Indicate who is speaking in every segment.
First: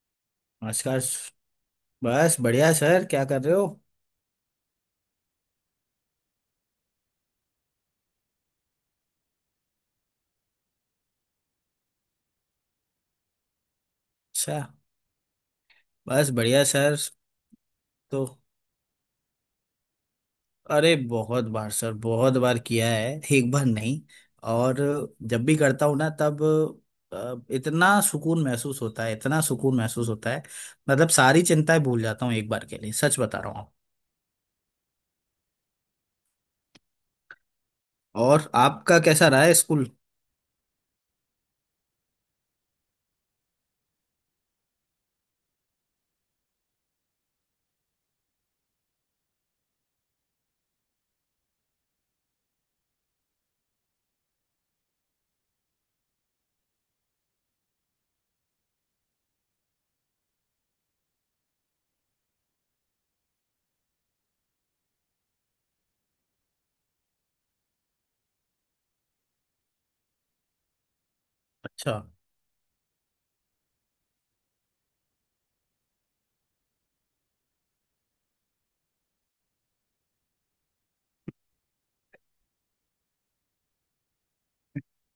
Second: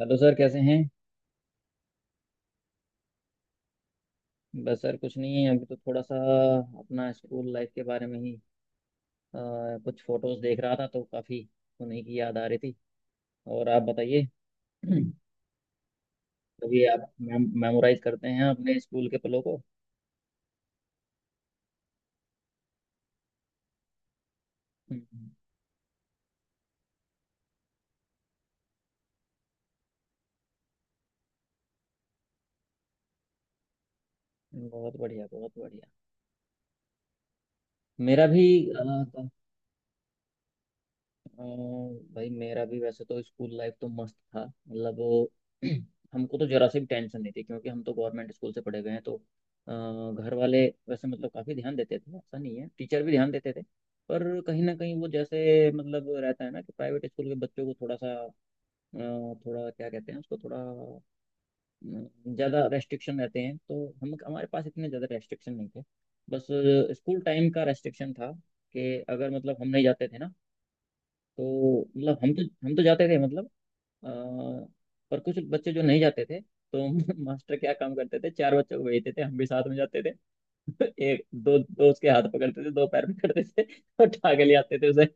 Speaker 1: Hello sir कैसे हैं।
Speaker 2: नमस्कार बस बढ़िया सर, क्या कर रहे हो?
Speaker 1: बस सर कुछ नहीं है, अभी तो थोड़ा सा अपना स्कूल लाइफ के बारे में ही अ, कुछ फोटोज देख रहा था तो काफ़ी उन्हीं की याद आ रही थी। और आप बताइए,
Speaker 2: अच्छा। बस बढ़िया
Speaker 1: कभी
Speaker 2: सर।
Speaker 1: आप मेमोराइज
Speaker 2: तो
Speaker 1: करते हैं अपने स्कूल के पलों को।
Speaker 2: अरे बहुत बार सर, बहुत बार किया है, एक बार नहीं। और
Speaker 1: हम्म,
Speaker 2: जब भी करता हूँ ना, तब इतना सुकून महसूस होता है, इतना सुकून महसूस होता है। मतलब सारी चिंताएं भूल जाता हूँ एक बार के लिए, सच बता रहा हूँ।
Speaker 1: बहुत बढ़िया, बहुत बढ़िया। मेरा भी
Speaker 2: और आपका कैसा रहा है स्कूल?
Speaker 1: अ, भाई मेरा भी वैसे तो स्कूल लाइफ तो मस्त था, मतलब वो हमको तो जरा से भी टेंशन नहीं थी क्योंकि हम तो गवर्नमेंट स्कूल से पढ़े गए हैं। तो अ, घर वाले वैसे मतलब काफ़ी ध्यान देते थे, ऐसा नहीं है, टीचर भी ध्यान देते थे। पर कहीं ना कहीं वो जैसे मतलब रहता है ना कि प्राइवेट स्कूल के बच्चों को थोड़ा सा थोड़ा क्या कहते हैं उसको, थोड़ा ज़्यादा रेस्ट्रिक्शन रहते हैं। तो हम हमारे पास इतने ज़्यादा रेस्ट्रिक्शन नहीं थे। बस स्कूल टाइम का रेस्ट्रिक्शन था कि अगर मतलब हम नहीं जाते थे ना, तो
Speaker 2: अच्छा।
Speaker 1: मतलब हम तो जाते थे, मतलब अ, पर कुछ बच्चे जो नहीं जाते थे तो मास्टर क्या काम करते थे, चार बच्चों को भेजते थे, हम भी साथ में जाते थे। एक दो दो उसके हाथ पकड़ते थे, दो पैर पकड़ते थे, और उठा के ले आते थे उसे।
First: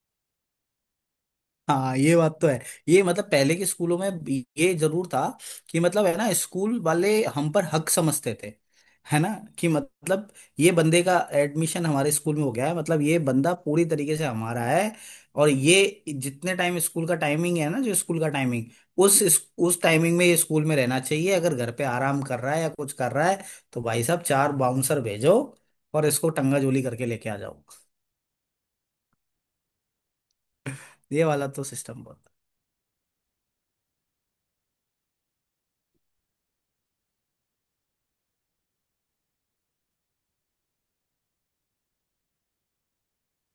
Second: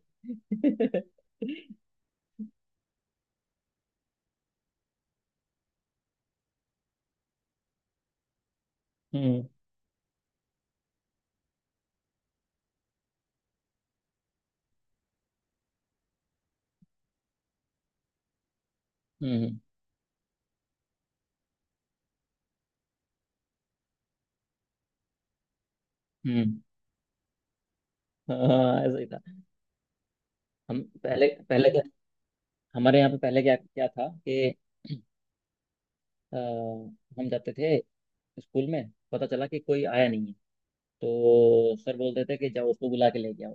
Speaker 2: हाँ, ये बात तो है। ये मतलब पहले के स्कूलों में भी ये जरूर था, कि मतलब, है ना, स्कूल वाले हम पर हक समझते थे, है ना।
Speaker 1: हम्म।
Speaker 2: कि मतलब ये बंदे का एडमिशन हमारे स्कूल में हो गया है, मतलब ये बंदा पूरी तरीके से हमारा है। और ये जितने टाइम स्कूल का टाइमिंग है ना, जो स्कूल का टाइमिंग, उस
Speaker 1: हम्म।
Speaker 2: उस टाइमिंग में ये स्कूल में रहना चाहिए। अगर घर पे आराम कर रहा है या कुछ कर रहा है, तो भाई साहब चार बाउंसर भेजो और इसको
Speaker 1: हम्म।
Speaker 2: टंगाजोली करके लेके आ जाओ।
Speaker 1: हाँ ऐसा ही था। हम
Speaker 2: ये
Speaker 1: पहले
Speaker 2: वाला तो
Speaker 1: पहले क्या
Speaker 2: सिस्टम बहुत
Speaker 1: हमारे यहाँ पे पहले क्या क्या था कि अ, हम जाते थे, स्कूल में पता चला कि कोई आया नहीं है, तो सर बोलते थे कि जाओ उसको बुला के लेके आओ।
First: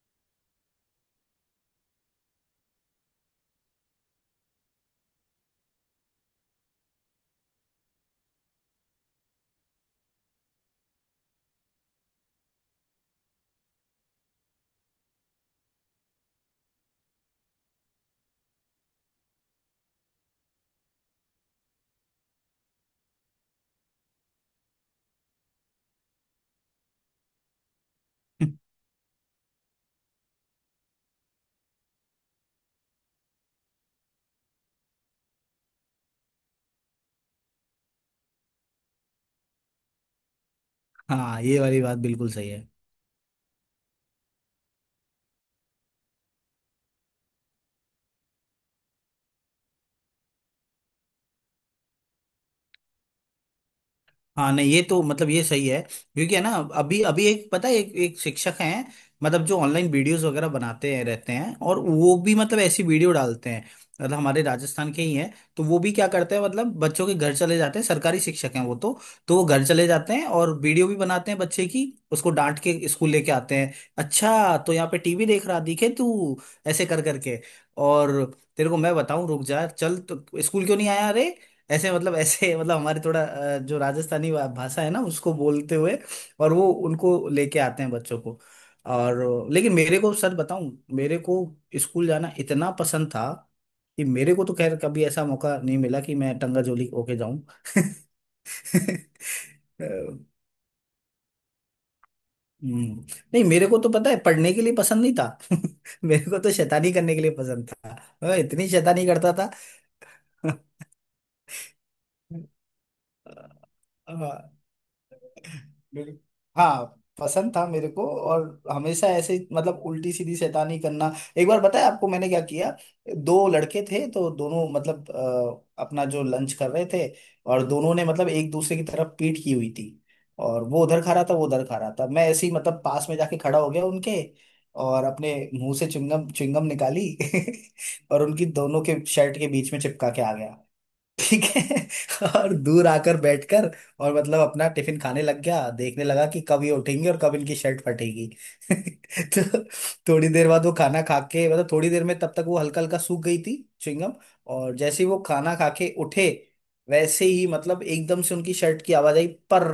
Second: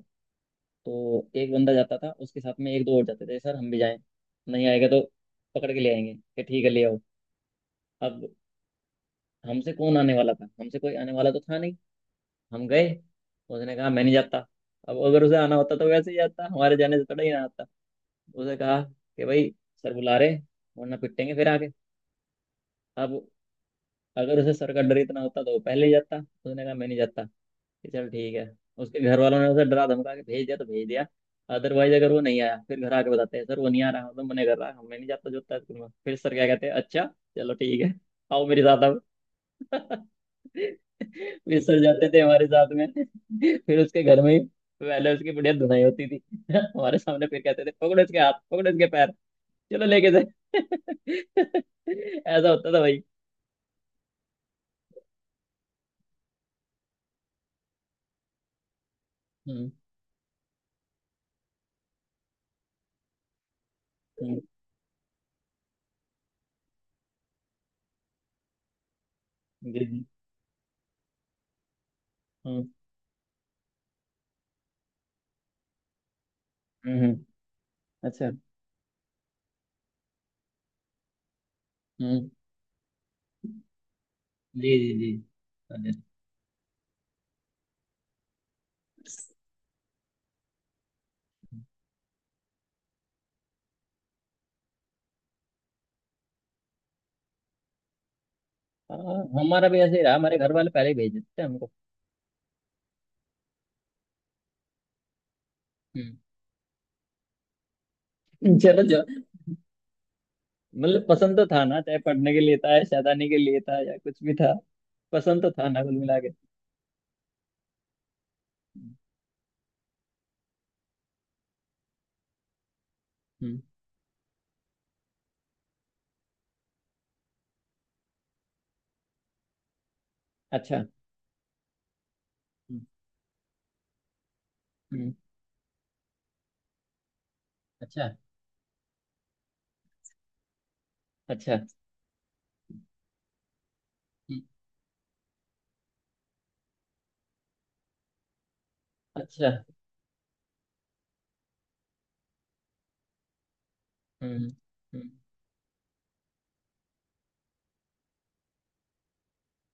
Speaker 1: तो एक बंदा जाता था, उसके साथ में एक दो और जाते थे, सर हम भी जाएं, नहीं आएगा तो पकड़ के ले आएंगे। कि ठीक है ले आओ। अब हमसे कौन आने वाला था, हमसे कोई आने वाला तो था नहीं। हम गए, उसने कहा मैं नहीं जाता। अब अगर उसे आना होता तो वैसे ही आता, हमारे जाने से थोड़ा ही ना आता। उसे कहा कि भाई सर बुला रहे हैं, वरना पिटेंगे फिर आके। अब अगर उसे सर का डर इतना होता तो वो पहले ही जाता। उसने कहा मैं नहीं जाता, कि चल ठीक है। उसके घर वालों ने उसे डरा धमका के भेज दिया तो भेज दिया, अदरवाइज अगर वो नहीं आया फिर घर आके बताते हैं सर वो नहीं आ रहा, मतलब मना कर रहा है, मैं नहीं जाता जोता स्कूल में। फिर सर क्या कहते हैं, अच्छा चलो ठीक है, आओ मेरे साथ अब।
Speaker 2: हाँ,
Speaker 1: फिर
Speaker 2: ये
Speaker 1: सर
Speaker 2: वाली बात
Speaker 1: जाते थे
Speaker 2: बिल्कुल
Speaker 1: हमारे
Speaker 2: सही
Speaker 1: साथ
Speaker 2: है।
Speaker 1: में। फिर उसके घर में ही पहले उसकी बढ़िया धुनाई होती थी। हमारे सामने फिर कहते थे पकड़ो इसके हाथ, पकड़ो इसके पैर, चलो लेके जाए। ऐसा होता था भाई।
Speaker 2: हाँ नहीं, ये तो मतलब ये सही है। क्योंकि है ना, अभी अभी एक पता है, एक एक शिक्षक हैं। मतलब जो
Speaker 1: हम्म।
Speaker 2: ऑनलाइन वीडियोस वगैरह बनाते हैं रहते हैं, और वो भी मतलब ऐसी वीडियो डालते हैं। मतलब
Speaker 1: हम्म।
Speaker 2: हमारे राजस्थान के ही हैं, तो वो भी क्या करते हैं, मतलब बच्चों के घर चले जाते हैं, सरकारी शिक्षक हैं वो तो। तो वो घर
Speaker 1: जी
Speaker 2: चले
Speaker 1: जी।
Speaker 2: जाते हैं और वीडियो भी बनाते हैं बच्चे की। उसको डांट
Speaker 1: हम्म।
Speaker 2: के स्कूल लेके आते हैं। अच्छा, तो यहाँ पे टीवी देख रहा, दिखे तू, ऐसे कर
Speaker 1: हम्म।
Speaker 2: करके। और
Speaker 1: अच्छा।
Speaker 2: तेरे को मैं बताऊं, रुक जा, चल तो स्कूल क्यों नहीं आया, अरे। ऐसे मतलब
Speaker 1: हम्म।
Speaker 2: ऐसे मतलब हमारे थोड़ा जो राजस्थानी
Speaker 1: जी
Speaker 2: भाषा है
Speaker 1: जी
Speaker 2: ना,
Speaker 1: जी।
Speaker 2: उसको बोलते
Speaker 1: अरे।
Speaker 2: हुए। और वो उनको लेके आते हैं बच्चों को। और लेकिन मेरे को सर बताऊं, मेरे को स्कूल जाना इतना पसंद था, कि मेरे को तो खैर कभी ऐसा मौका नहीं मिला कि मैं टंगा जोली होके जाऊं
Speaker 1: हाँ हमारा भी
Speaker 2: अ,
Speaker 1: ऐसे ही रहा, हमारे घर वाले पहले ही भेज देते थे हमको।
Speaker 2: हम्म, नहीं, मेरे को तो पता है, पढ़ने के लिए पसंद नहीं था
Speaker 1: हम्म।
Speaker 2: मेरे को तो शैतानी करने के लिए पसंद था। मैं इतनी
Speaker 1: चलो जो,
Speaker 2: शैतानी करता था।
Speaker 1: मतलब पसंद तो था ना, चाहे पढ़ने के लिए था या शैतानी के लिए था या कुछ भी था, पसंद तो था ना कुल
Speaker 2: बिल-
Speaker 1: मिला के।
Speaker 2: हाँ, पसंद था मेरे को और
Speaker 1: हम्म।
Speaker 2: हमेशा ऐसे ही, मतलब उल्टी सीधी शैतानी करना। एक बार बताया आपको मैंने क्या किया? दो
Speaker 1: हम्म।
Speaker 2: लड़के थे, तो दोनों मतलब अपना जो लंच कर रहे थे। और दोनों ने मतलब एक दूसरे की तरफ पीठ की हुई थी। और
Speaker 1: अच्छा।
Speaker 2: वो उधर खा रहा था, वो उधर खा रहा था। मैं ऐसे ही मतलब
Speaker 1: हम्म।
Speaker 2: पास में जाके खड़ा हो गया उनके, और
Speaker 1: हम्म।
Speaker 2: अपने मुंह से चुंगम चुंगम निकाली
Speaker 1: अच्छा।
Speaker 2: और उनकी दोनों के शर्ट के बीच में चिपका के आ गया। ठीक
Speaker 1: अच्छा।
Speaker 2: है और दूर आकर बैठकर, और मतलब
Speaker 1: हम्म।
Speaker 2: अपना टिफिन खाने लग गया, देखने लगा कि कब ये उठेंगे और कब इनकी शर्ट फटेगी
Speaker 1: अच्छा।
Speaker 2: तो थोड़ी देर बाद वो खाना खा के, मतलब थोड़ी देर में, तब तक वो हल्का हल्का सूख गई थी, च्युइंगम।
Speaker 1: हम्म।
Speaker 2: और जैसे ही
Speaker 1: हम्म।
Speaker 2: वो खाना खा के उठे, वैसे ही मतलब एकदम से उनकी शर्ट की आवाज आई। पर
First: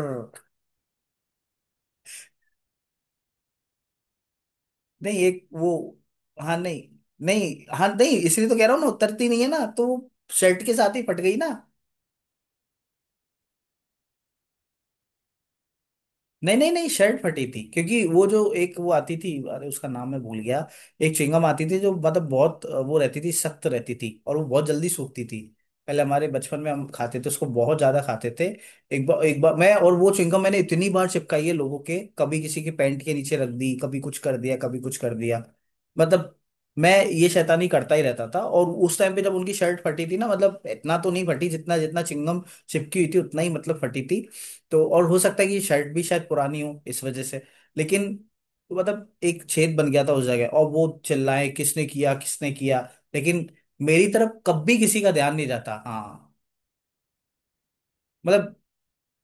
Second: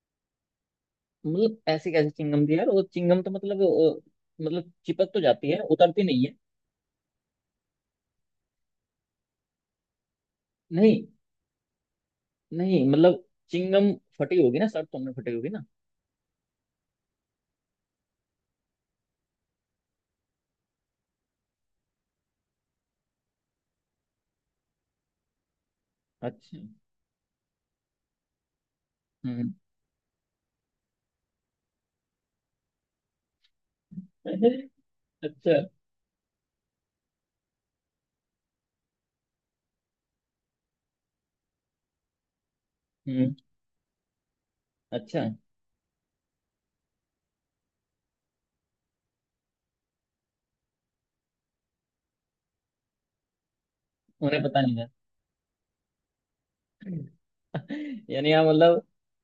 Speaker 1: मतलब ऐसी कैसी चिंगम थी यार, वो चिंगम तो मतलब मतलब चिपक
Speaker 2: नहीं,
Speaker 1: तो
Speaker 2: एक
Speaker 1: जाती है,
Speaker 2: वो,
Speaker 1: उतरती नहीं है।
Speaker 2: हाँ नहीं, नहीं, हाँ नहीं, इसलिए तो कह रहा हूँ ना, उतरती नहीं है ना, तो शर्ट के
Speaker 1: नहीं।
Speaker 2: साथ ही फट गई ना।
Speaker 1: नहीं मतलब चिंगम फटी होगी ना शर्ट, तुमने फटी होगी ना।
Speaker 2: नहीं नहीं नहीं, शर्ट फटी थी, क्योंकि वो जो एक वो आती थी, अरे उसका नाम मैं भूल गया। एक च्युइंगम आती थी जो मतलब बहुत वो रहती थी, सख्त रहती थी, और वो बहुत जल्दी सूखती थी। पहले हमारे
Speaker 1: अच्छा।
Speaker 2: बचपन में हम खाते थे उसको, बहुत ज्यादा खाते थे। एक बार,
Speaker 1: हम्म।
Speaker 2: मैं और वो च्युइंगम, मैंने इतनी बार चिपकाई है लोगों के, कभी किसी के पैंट के नीचे रख दी, कभी कुछ कर दिया, कभी कुछ कर दिया।
Speaker 1: अच्छा।
Speaker 2: मतलब मैं ये शैतानी करता ही रहता था। और उस टाइम पे जब उनकी शर्ट फटी थी ना, मतलब इतना तो नहीं फटी, जितना जितना चिंगम चिपकी हुई थी
Speaker 1: हम्म।
Speaker 2: उतना ही मतलब फटी थी। तो, और हो
Speaker 1: अच्छा।
Speaker 2: सकता है कि शर्ट भी शायद पुरानी हो इस वजह से, लेकिन, तो मतलब एक छेद बन गया था उस जगह, और वो चिल्लाए, किसने किया, किसने किया। लेकिन मेरी
Speaker 1: उन्हें
Speaker 2: तरफ
Speaker 1: पता नहीं
Speaker 2: कभी
Speaker 1: था।
Speaker 2: किसी का ध्यान नहीं जाता, हाँ।
Speaker 1: यानी आप
Speaker 2: मतलब
Speaker 1: मतलब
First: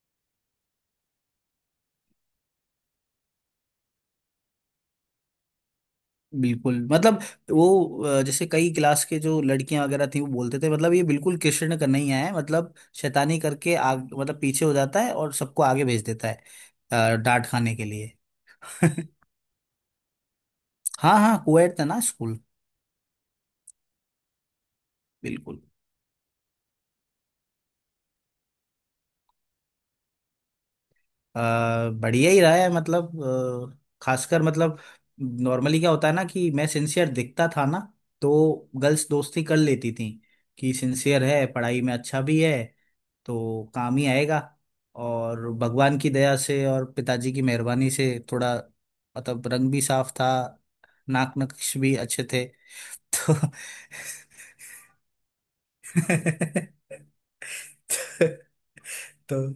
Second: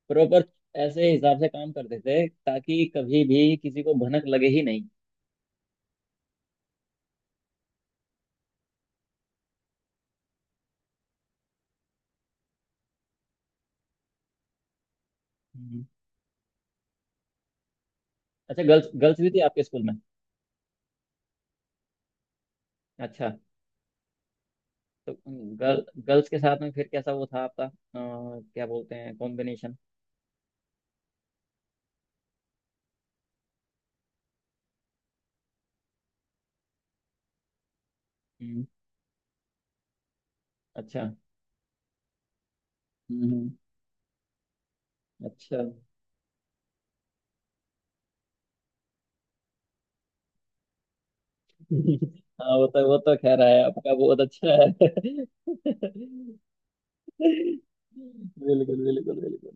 Speaker 1: प्रॉपर ऐसे हिसाब से काम करते थे ताकि कभी भी किसी को भनक लगे ही नहीं।
Speaker 2: बिल्कुल, मतलब वो जैसे कई क्लास के जो लड़कियां वगैरह थी, वो बोलते थे मतलब, ये बिल्कुल कृष्ण का नहीं है, मतलब शैतानी करके आग, मतलब पीछे हो जाता है और सबको
Speaker 1: हम्म।
Speaker 2: आगे भेज देता है, डांट खाने के लिए
Speaker 1: अच्छा, गर्ल्स गर्ल्स भी थी आपके स्कूल में।
Speaker 2: हाँ हाँ, कोएड था ना स्कूल।
Speaker 1: अच्छा। तो
Speaker 2: बिल्कुल।
Speaker 1: गर्ल्स के साथ में फिर कैसा वो था आपका, क्या बोलते हैं, कॉम्बिनेशन।
Speaker 2: अ, बढ़िया ही रहा है, मतलब खासकर, मतलब नॉर्मली क्या होता है ना, कि मैं सिंसियर दिखता था ना,
Speaker 1: हम्म।
Speaker 2: तो गर्ल्स दोस्ती कर लेती थी, कि
Speaker 1: अच्छा।
Speaker 2: सिंसियर है, पढ़ाई में अच्छा भी है,
Speaker 1: हम्म।
Speaker 2: तो काम ही आएगा। और
Speaker 1: अच्छा।
Speaker 2: भगवान की दया से और पिताजी की मेहरबानी से, थोड़ा मतलब रंग भी साफ था, नाक नक्श भी अच्छे थे
Speaker 1: हाँ वो तो, वो तो
Speaker 2: तो
Speaker 1: खैर है आपका बहुत अच्छा है।
Speaker 2: तो
Speaker 1: बिल्कुल बिल्कुल बिल्कुल।
Speaker 2: तो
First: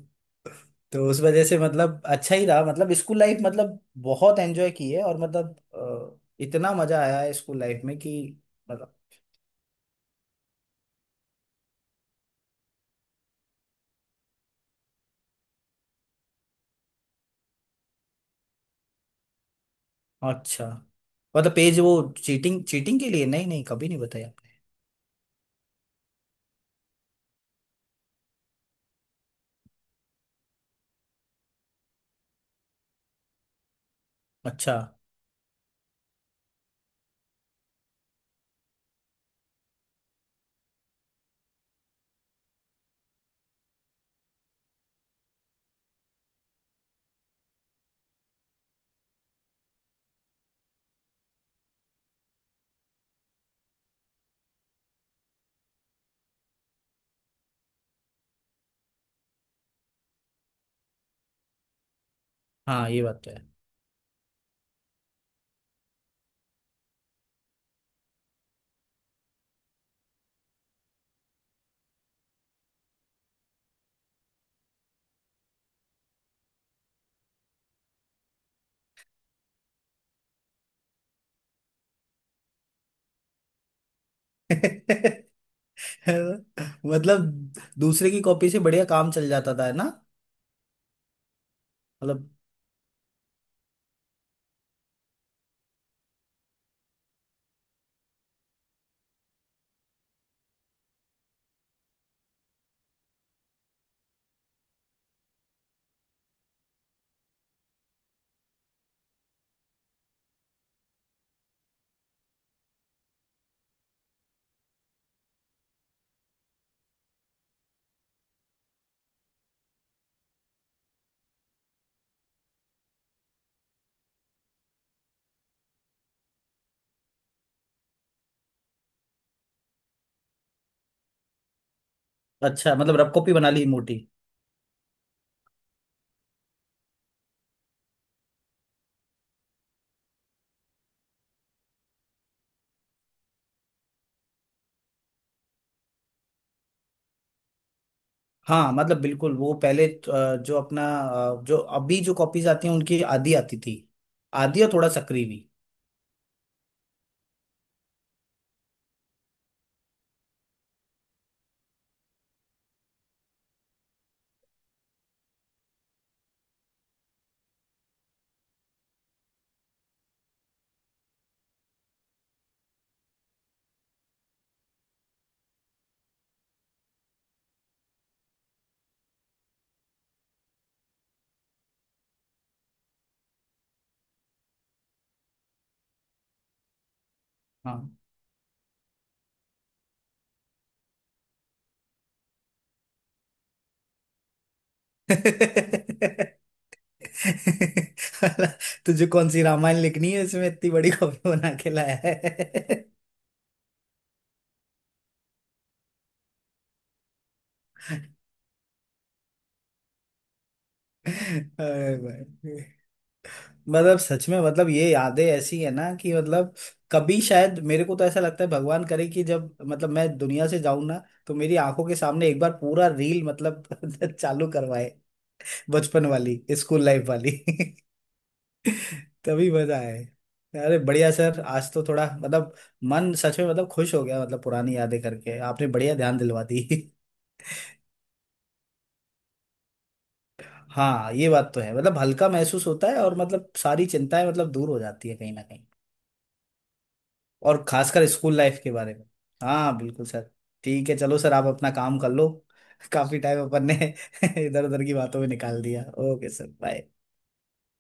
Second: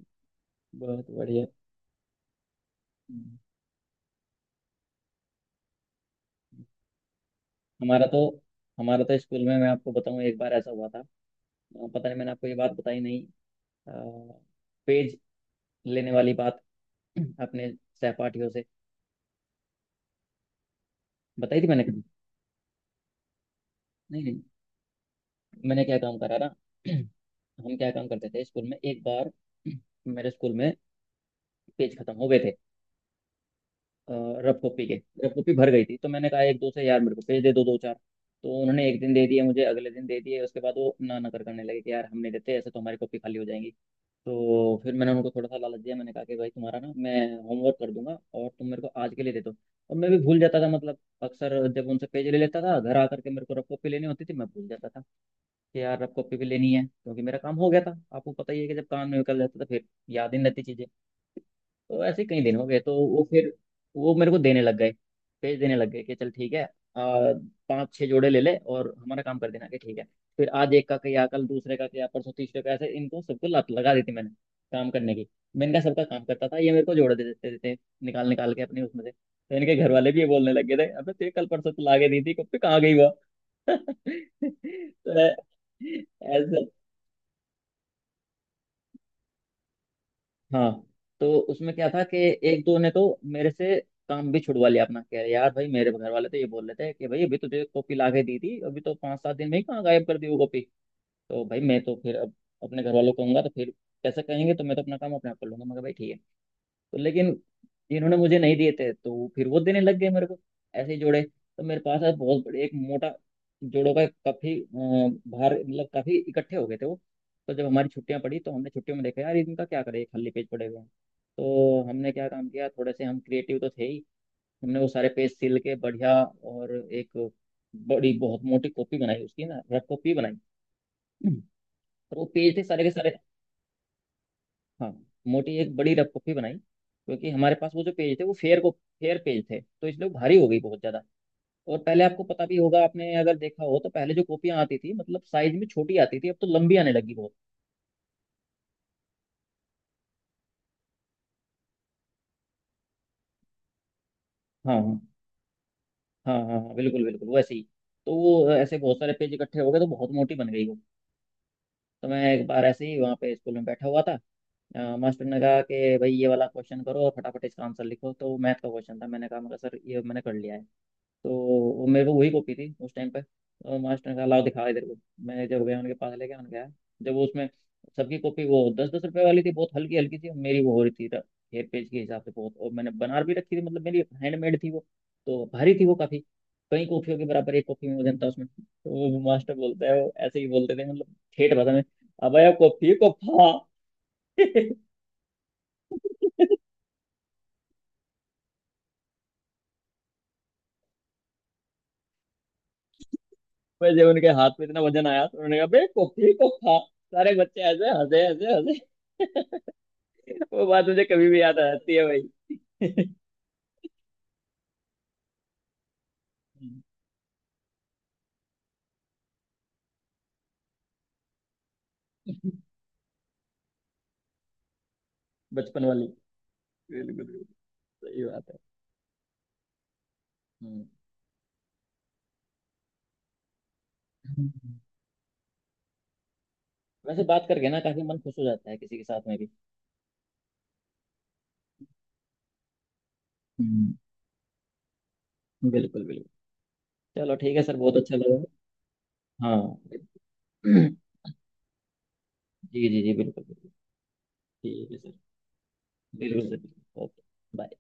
Speaker 2: तो
Speaker 1: बहुत
Speaker 2: उस वजह
Speaker 1: बढ़िया।
Speaker 2: से मतलब अच्छा ही रहा, मतलब स्कूल लाइफ,
Speaker 1: हम्म।
Speaker 2: मतलब बहुत एंजॉय की है, और मतलब इतना मजा आया है स्कूल लाइफ में
Speaker 1: हमारा
Speaker 2: कि
Speaker 1: तो,
Speaker 2: मतलब।
Speaker 1: हमारा तो स्कूल में, मैं आपको बताऊं, एक बार ऐसा हुआ था। पता नहीं मैंने आपको ये बात बताई नहीं, अ, पेज लेने वाली बात अपने सहपाठियों से,
Speaker 2: अच्छा, मतलब
Speaker 1: बताई थी
Speaker 2: पेज
Speaker 1: मैंने
Speaker 2: वो
Speaker 1: कभी।
Speaker 2: चीटिंग, चीटिंग के लिए? नहीं नहीं, कभी नहीं
Speaker 1: नहीं
Speaker 2: बताया
Speaker 1: नहीं,
Speaker 2: आपने।
Speaker 1: मैंने क्या काम करा ना, हम क्या काम करते थे स्कूल में एक बार, मेरे स्कूल में पेज खत्म हो गए थे अ, रफ
Speaker 2: अच्छा।
Speaker 1: कॉपी के। रफ कॉपी भर गई थी तो मैंने कहा एक दो से, यार मेरे को पेज दे दो, दो चार। तो उन्होंने एक दिन दे दिए मुझे, अगले दिन दे दिए, उसके बाद वो ना ना कर करने लगे कि यार हम नहीं देते ऐसे, तो हमारी कॉपी खाली हो जाएंगी। तो फिर मैंने उनको थोड़ा सा लालच दिया, मैंने कहा कि भाई तुम्हारा ना मैं होमवर्क कर दूंगा, और तुम मेरे को आज के लिए दे दो। और मैं भी भूल जाता था, मतलब अक्सर जब उनसे पेज ले लेता था, घर आकर के मेरे को रफ कॉपी लेनी होती थी, मैं भूल जाता था कि यार रफ कॉपी भी लेनी है, क्योंकि मेरा काम हो गया था। आपको पता ही है कि जब काम निकल जाता था फिर याद ही नहीं रहती चीजें। तो ऐसे कई दिन हो गए
Speaker 2: हाँ,
Speaker 1: तो
Speaker 2: ये बात
Speaker 1: वो
Speaker 2: तो
Speaker 1: फिर, वो मेरे को देने लग गए, पेज देने लग गए कि चल ठीक है। पांच छह जोड़े ले ले और हमारा काम कर देना। कि ठीक है। फिर आज एक का किया, कल दूसरे का किया, परसों तीसरे का, ऐसे इनको सबको लत लगा दी थी मैंने काम करने की। मैंने कहा सबका काम करता था, ये मेरे को जोड़े दे देते देते निकाल निकाल के अपने उसमें से। तो इनके घर वाले भी ये बोलने लग गए थे अबे तेरे कल परसों तो लागे दी थी कब पे, कहाँ गई वो। तो
Speaker 2: है
Speaker 1: ऐसा।
Speaker 2: मतलब दूसरे की कॉपी से बढ़िया काम चल जाता था, है ना।
Speaker 1: हाँ। तो उसमें क्या था कि
Speaker 2: मतलब,
Speaker 1: एक दो ने तो मेरे से काम भी छुड़वा लिया अपना, कह रहे यार भाई मेरे घर वाले तो ये बोल रहे थे कि भाई अभी तुझे कॉपी ला के दी थी, अभी तो पाँच सात दिन में ही कहाँ गायब कर दी वो कॉपी। तो भाई मैं तो फिर अब अपने घर वालों को कहूंगा तो फिर कैसे कहेंगे, तो मैं तो अपना काम अपने आप कर लूंगा मगर भाई ठीक है। तो लेकिन इन्होंने मुझे नहीं दिए थे, तो फिर वो देने लग गए मेरे को ऐसे ही जोड़े। तो मेरे पास आज बहुत बड़े एक मोटा जोड़ों का काफी भार, मतलब काफी इकट्ठे हो गए थे वो। तो जब हमारी छुट्टियां पड़ी तो हमने छुट्टियों में देखा यार इनका क्या करें, ये खाली पेज पड़े हुए हैं। तो हमने क्या काम किया, थोड़े से हम क्रिएटिव तो थे ही, हमने वो सारे पेज सिल के बढ़िया और एक बड़ी बहुत मोटी कॉपी बनाई उसकी ना, रफ कॉपी बनाई, और वो पेज थे
Speaker 2: अच्छा
Speaker 1: सारे के
Speaker 2: मतलब
Speaker 1: सारे।
Speaker 2: रफ कॉपी बना ली मोटी।
Speaker 1: हाँ मोटी एक बड़ी रफ कॉपी बनाई, क्योंकि हमारे पास वो जो पेज थे वो फेयर को, फेयर पेज थे, तो इसलिए वो भारी हो गई बहुत ज्यादा। और पहले आपको पता भी होगा, आपने अगर देखा हो तो, पहले जो कॉपियां आती थी मतलब साइज में छोटी आती थी, अब तो लंबी आने लगी बहुत।
Speaker 2: हाँ, मतलब बिल्कुल, वो पहले जो अपना जो अभी जो कॉपीज आती हैं, उनकी आधी आती थी, आधी और
Speaker 1: हाँ
Speaker 2: थोड़ा
Speaker 1: हाँ।
Speaker 2: सक्री भी।
Speaker 1: हाँ हाँ हाँ बिल्कुल बिल्कुल वैसे ही। तो वो ऐसे बहुत सारे पेज इकट्ठे हो गए तो बहुत मोटी बन गई वो। तो मैं एक बार ऐसे ही वहाँ पे स्कूल में बैठा हुआ था, मास्टर ने कहा कि भाई ये वाला क्वेश्चन करो और फटाफट इसका आंसर लिखो, तो मैथ का क्वेश्चन था, मैंने कहा मगर सर ये मैंने कर लिया है। तो वो मेरे को वही कॉपी थी उस टाइम पे। और मास्टर ने कहा लाओ दिखा इधर को। मैं जब गया उनके पास लेके, उन्होंने कहा, जब वो उसमें, सबकी कॉपी वो दस दस रुपए वाली थी, बहुत हल्की हल्की थी, मेरी वो हो रही थी हेयर पेज के हिसाब से बहुत, और मैंने बना भी रखी थी मतलब मेरी हैंडमेड थी वो, तो भारी थी वो काफी, कई कॉफियों के बराबर एक कॉफी में
Speaker 2: हाँ
Speaker 1: वजन था उसमें। तो वो मास्टर बोलता है, वो ऐसे ही बोलते थे मतलब ठेठ भाषा में, अब कॉफी को फा
Speaker 2: तुझे कौन सी रामायण लिखनी है इसमें, इतनी बड़ी कॉपी बना के लाया है?
Speaker 1: पर जब उनके हाथ में इतना वजन आया तो उन्होंने कहा बे कॉपी को खा। सारे बच्चे ऐसे हंसे हंसे हंसे। वो बात मुझे कभी भी याद आ जाती
Speaker 2: अरे
Speaker 1: है भाई।
Speaker 2: भाई, मतलब सच में मतलब ये यादें ऐसी है ना, कि मतलब कभी, शायद मेरे को तो ऐसा लगता है, भगवान करे कि जब मतलब मैं दुनिया से जाऊं ना, तो मेरी आंखों के सामने एक बार पूरा रील मतलब चालू करवाए।
Speaker 1: बचपन
Speaker 2: बचपन
Speaker 1: वाली।
Speaker 2: वाली स्कूल लाइफ
Speaker 1: बिल्कुल
Speaker 2: वाली
Speaker 1: बिल्कुल, सही बात है।
Speaker 2: तभी मजा आए। अरे
Speaker 1: हम्म।
Speaker 2: बढ़िया सर, आज तो थोड़ा मतलब मन सच में मतलब खुश हो गया, मतलब पुरानी यादें करके आपने बढ़िया ध्यान दिलवा दी।
Speaker 1: वैसे बात करके ना काफी मन खुश हो जाता है किसी के साथ में भी।
Speaker 2: हाँ, ये बात तो है, मतलब हल्का महसूस होता है और मतलब सारी
Speaker 1: हम्म।
Speaker 2: चिंताएं मतलब दूर हो जाती है, कहीं ना कहीं।
Speaker 1: बिल्कुल बिल्कुल। चलो ठीक
Speaker 2: और
Speaker 1: है सर, बहुत
Speaker 2: खासकर
Speaker 1: अच्छा
Speaker 2: स्कूल
Speaker 1: लगा।
Speaker 2: लाइफ के बारे में।
Speaker 1: हाँ
Speaker 2: हाँ बिल्कुल सर। ठीक
Speaker 1: जी
Speaker 2: है, चलो सर, आप अपना काम कर लो।
Speaker 1: जी जी
Speaker 2: काफी टाइम
Speaker 1: बिल्कुल
Speaker 2: अपन
Speaker 1: बिल्कुल।
Speaker 2: ने इधर उधर
Speaker 1: ठीक
Speaker 2: की
Speaker 1: है सर।
Speaker 2: बातों में निकाल दिया। ओके सर,
Speaker 1: बिल्कुल
Speaker 2: बाय।
Speaker 1: Sir, okay. बाय।